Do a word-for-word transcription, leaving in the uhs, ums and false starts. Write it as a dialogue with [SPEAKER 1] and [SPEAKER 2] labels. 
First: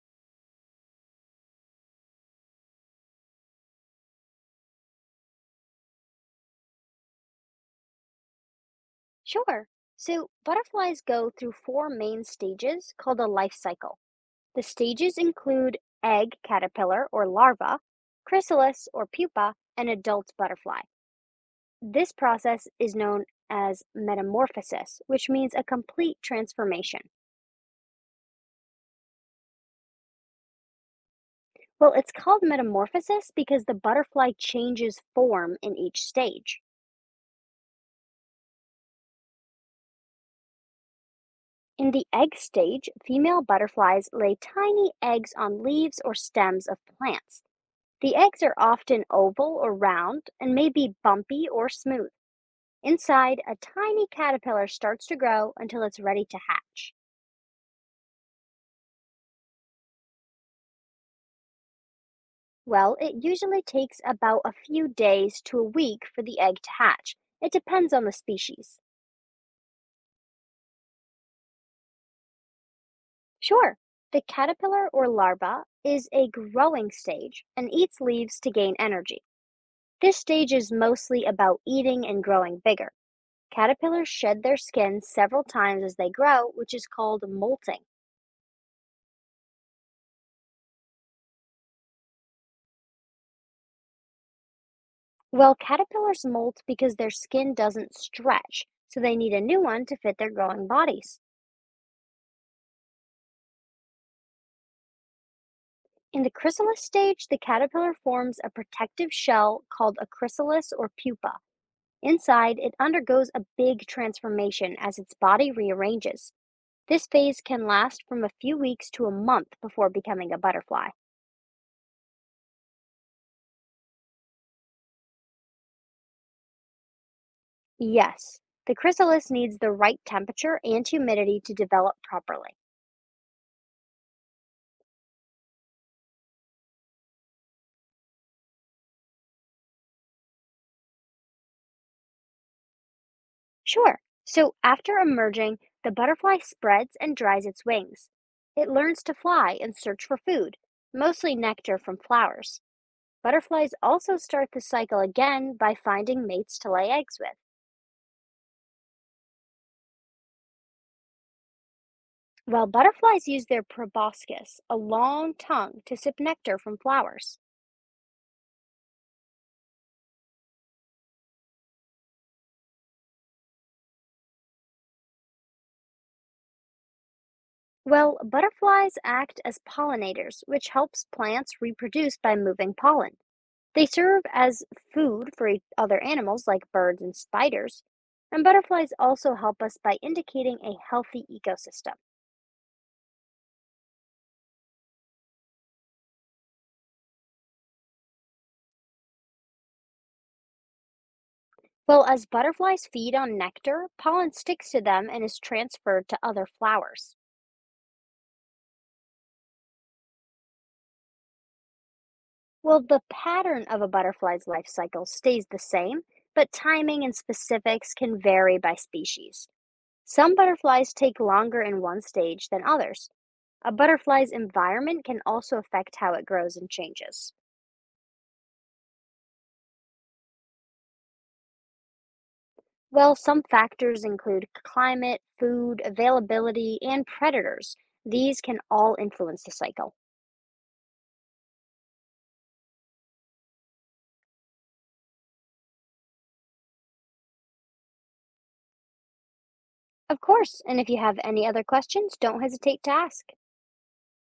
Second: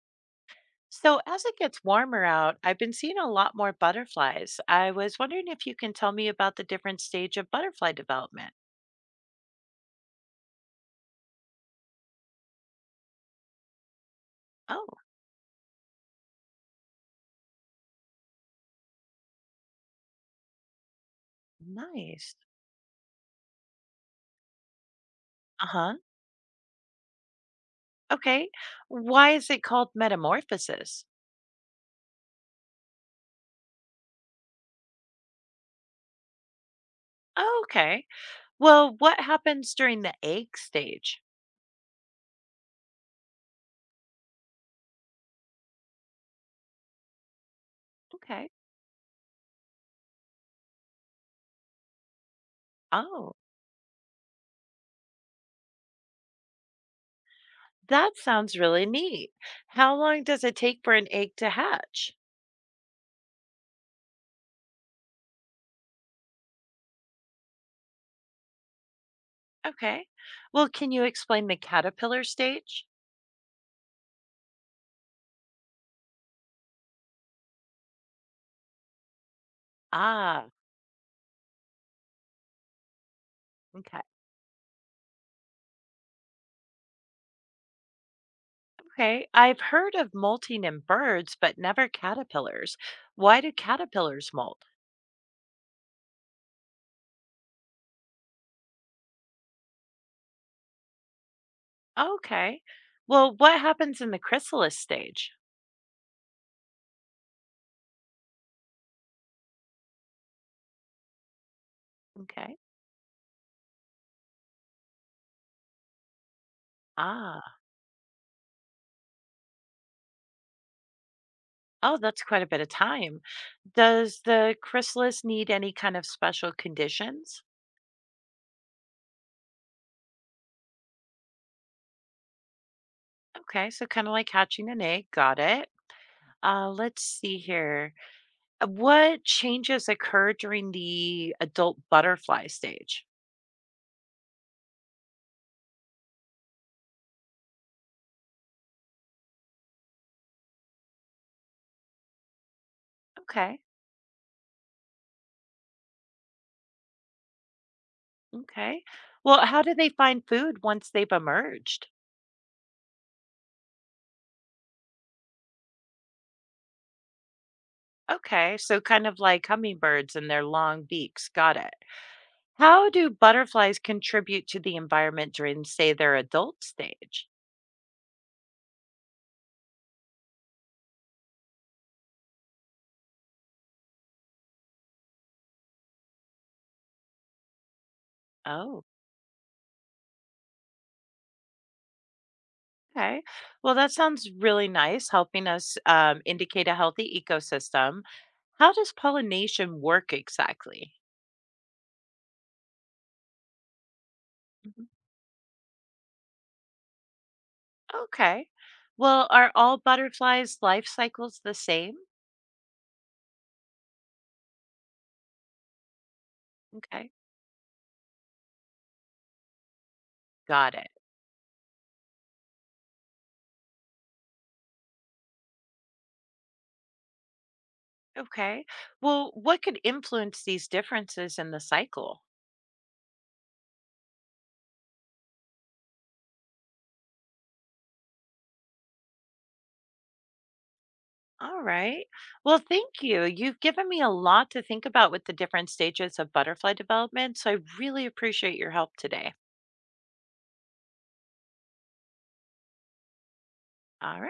[SPEAKER 1] So, as it gets warmer out, I've been seeing a lot more butterflies. I was wondering if you can tell me about the different stage of butterfly development.
[SPEAKER 2] Sure. So, butterflies go through four main stages called a life cycle. The
[SPEAKER 1] Oh,
[SPEAKER 2] stages include egg caterpillar or larva, chrysalis or pupa, and adult butterfly. This
[SPEAKER 1] nice.
[SPEAKER 2] process is known as metamorphosis, which means a
[SPEAKER 1] Uh huh.
[SPEAKER 2] complete transformation.
[SPEAKER 1] Okay. Why is it called metamorphosis?
[SPEAKER 2] Well, it's called metamorphosis because the butterfly changes form in each stage.
[SPEAKER 1] Oh, okay. Well, what happens during the egg stage?
[SPEAKER 2] In the egg stage, female butterflies lay tiny eggs on leaves or stems of plants. The eggs
[SPEAKER 1] Okay.
[SPEAKER 2] are often oval or round and may be bumpy or smooth.
[SPEAKER 1] Oh,
[SPEAKER 2] Inside, a tiny caterpillar starts to grow until it's ready to hatch.
[SPEAKER 1] that sounds really neat. How long does it take for an egg to hatch?
[SPEAKER 2] Well, it usually takes about a few days to a week for the egg to hatch. It depends on the species.
[SPEAKER 1] Okay. Well, can you explain the caterpillar stage?
[SPEAKER 2] Sure, the caterpillar or larva is a growing stage and eats leaves to gain energy. This
[SPEAKER 1] Ah,
[SPEAKER 2] stage is mostly about eating and growing bigger.
[SPEAKER 1] okay.
[SPEAKER 2] Caterpillars shed their skin several times as they grow, which is called molting.
[SPEAKER 1] Okay, I've heard of molting in birds, but never caterpillars. Why do caterpillars molt?
[SPEAKER 2] Well, caterpillars molt because their skin doesn't stretch, so they need a new one to fit their growing bodies.
[SPEAKER 1] Okay. Well, what happens in the chrysalis stage?
[SPEAKER 2] In the chrysalis stage, the caterpillar forms a protective shell called a chrysalis or pupa.
[SPEAKER 1] Okay.
[SPEAKER 2] Inside, it undergoes a big transformation as its body rearranges. This phase
[SPEAKER 1] Ah,
[SPEAKER 2] can last from a few weeks to a month before becoming a butterfly.
[SPEAKER 1] oh, that's quite a bit of time. Does the chrysalis need any kind of special conditions?
[SPEAKER 2] Yes, the chrysalis needs the right temperature and humidity to develop properly.
[SPEAKER 1] Okay, so kind of like hatching an egg. Got it. Uh, let's see here. Uh, What changes occur during the adult butterfly stage?
[SPEAKER 2] Sure. So after emerging, the butterfly spreads and dries its wings. It learns to fly and search for food, mostly nectar from flowers.
[SPEAKER 1] Okay.
[SPEAKER 2] Butterflies also start the cycle again by finding mates to lay eggs with.
[SPEAKER 1] Okay. Well, how do they find food once they've emerged?
[SPEAKER 2] While butterflies use their proboscis, a long tongue, to sip nectar from flowers.
[SPEAKER 1] Okay, so kind of like hummingbirds and their long beaks. Got it. How do butterflies contribute to the environment during, say, their adult stage?
[SPEAKER 2] Well, butterflies act as pollinators, which helps plants reproduce by moving pollen. They serve as food for e- other animals like birds and spiders. And
[SPEAKER 1] Oh,
[SPEAKER 2] butterflies also help us by indicating a healthy ecosystem.
[SPEAKER 1] okay. Well, that sounds really nice, helping us um, indicate a healthy ecosystem. How does pollination work exactly?
[SPEAKER 2] Well, as butterflies feed on nectar, pollen sticks to
[SPEAKER 1] Mhm.
[SPEAKER 2] them and is transferred to other flowers.
[SPEAKER 1] Okay. Well, are all butterflies' life cycles the same?
[SPEAKER 2] Well, the pattern of a butterfly's life cycle stays the same, but timing
[SPEAKER 1] Okay,
[SPEAKER 2] and specifics can vary by species. Some
[SPEAKER 1] got it.
[SPEAKER 2] butterflies take longer in one stage than others. A butterfly's environment can also affect how it grows and changes.
[SPEAKER 1] Okay. Well, what could influence these differences in the cycle?
[SPEAKER 2] Well, some factors include climate, food, availability, and predators. These can all influence the cycle.
[SPEAKER 1] All right. Well, thank you. You've given me a lot to think about with the different stages of butterfly development. So I really appreciate your help today.
[SPEAKER 2] Of course, and if you have any other questions, don't hesitate to ask.
[SPEAKER 1] All right.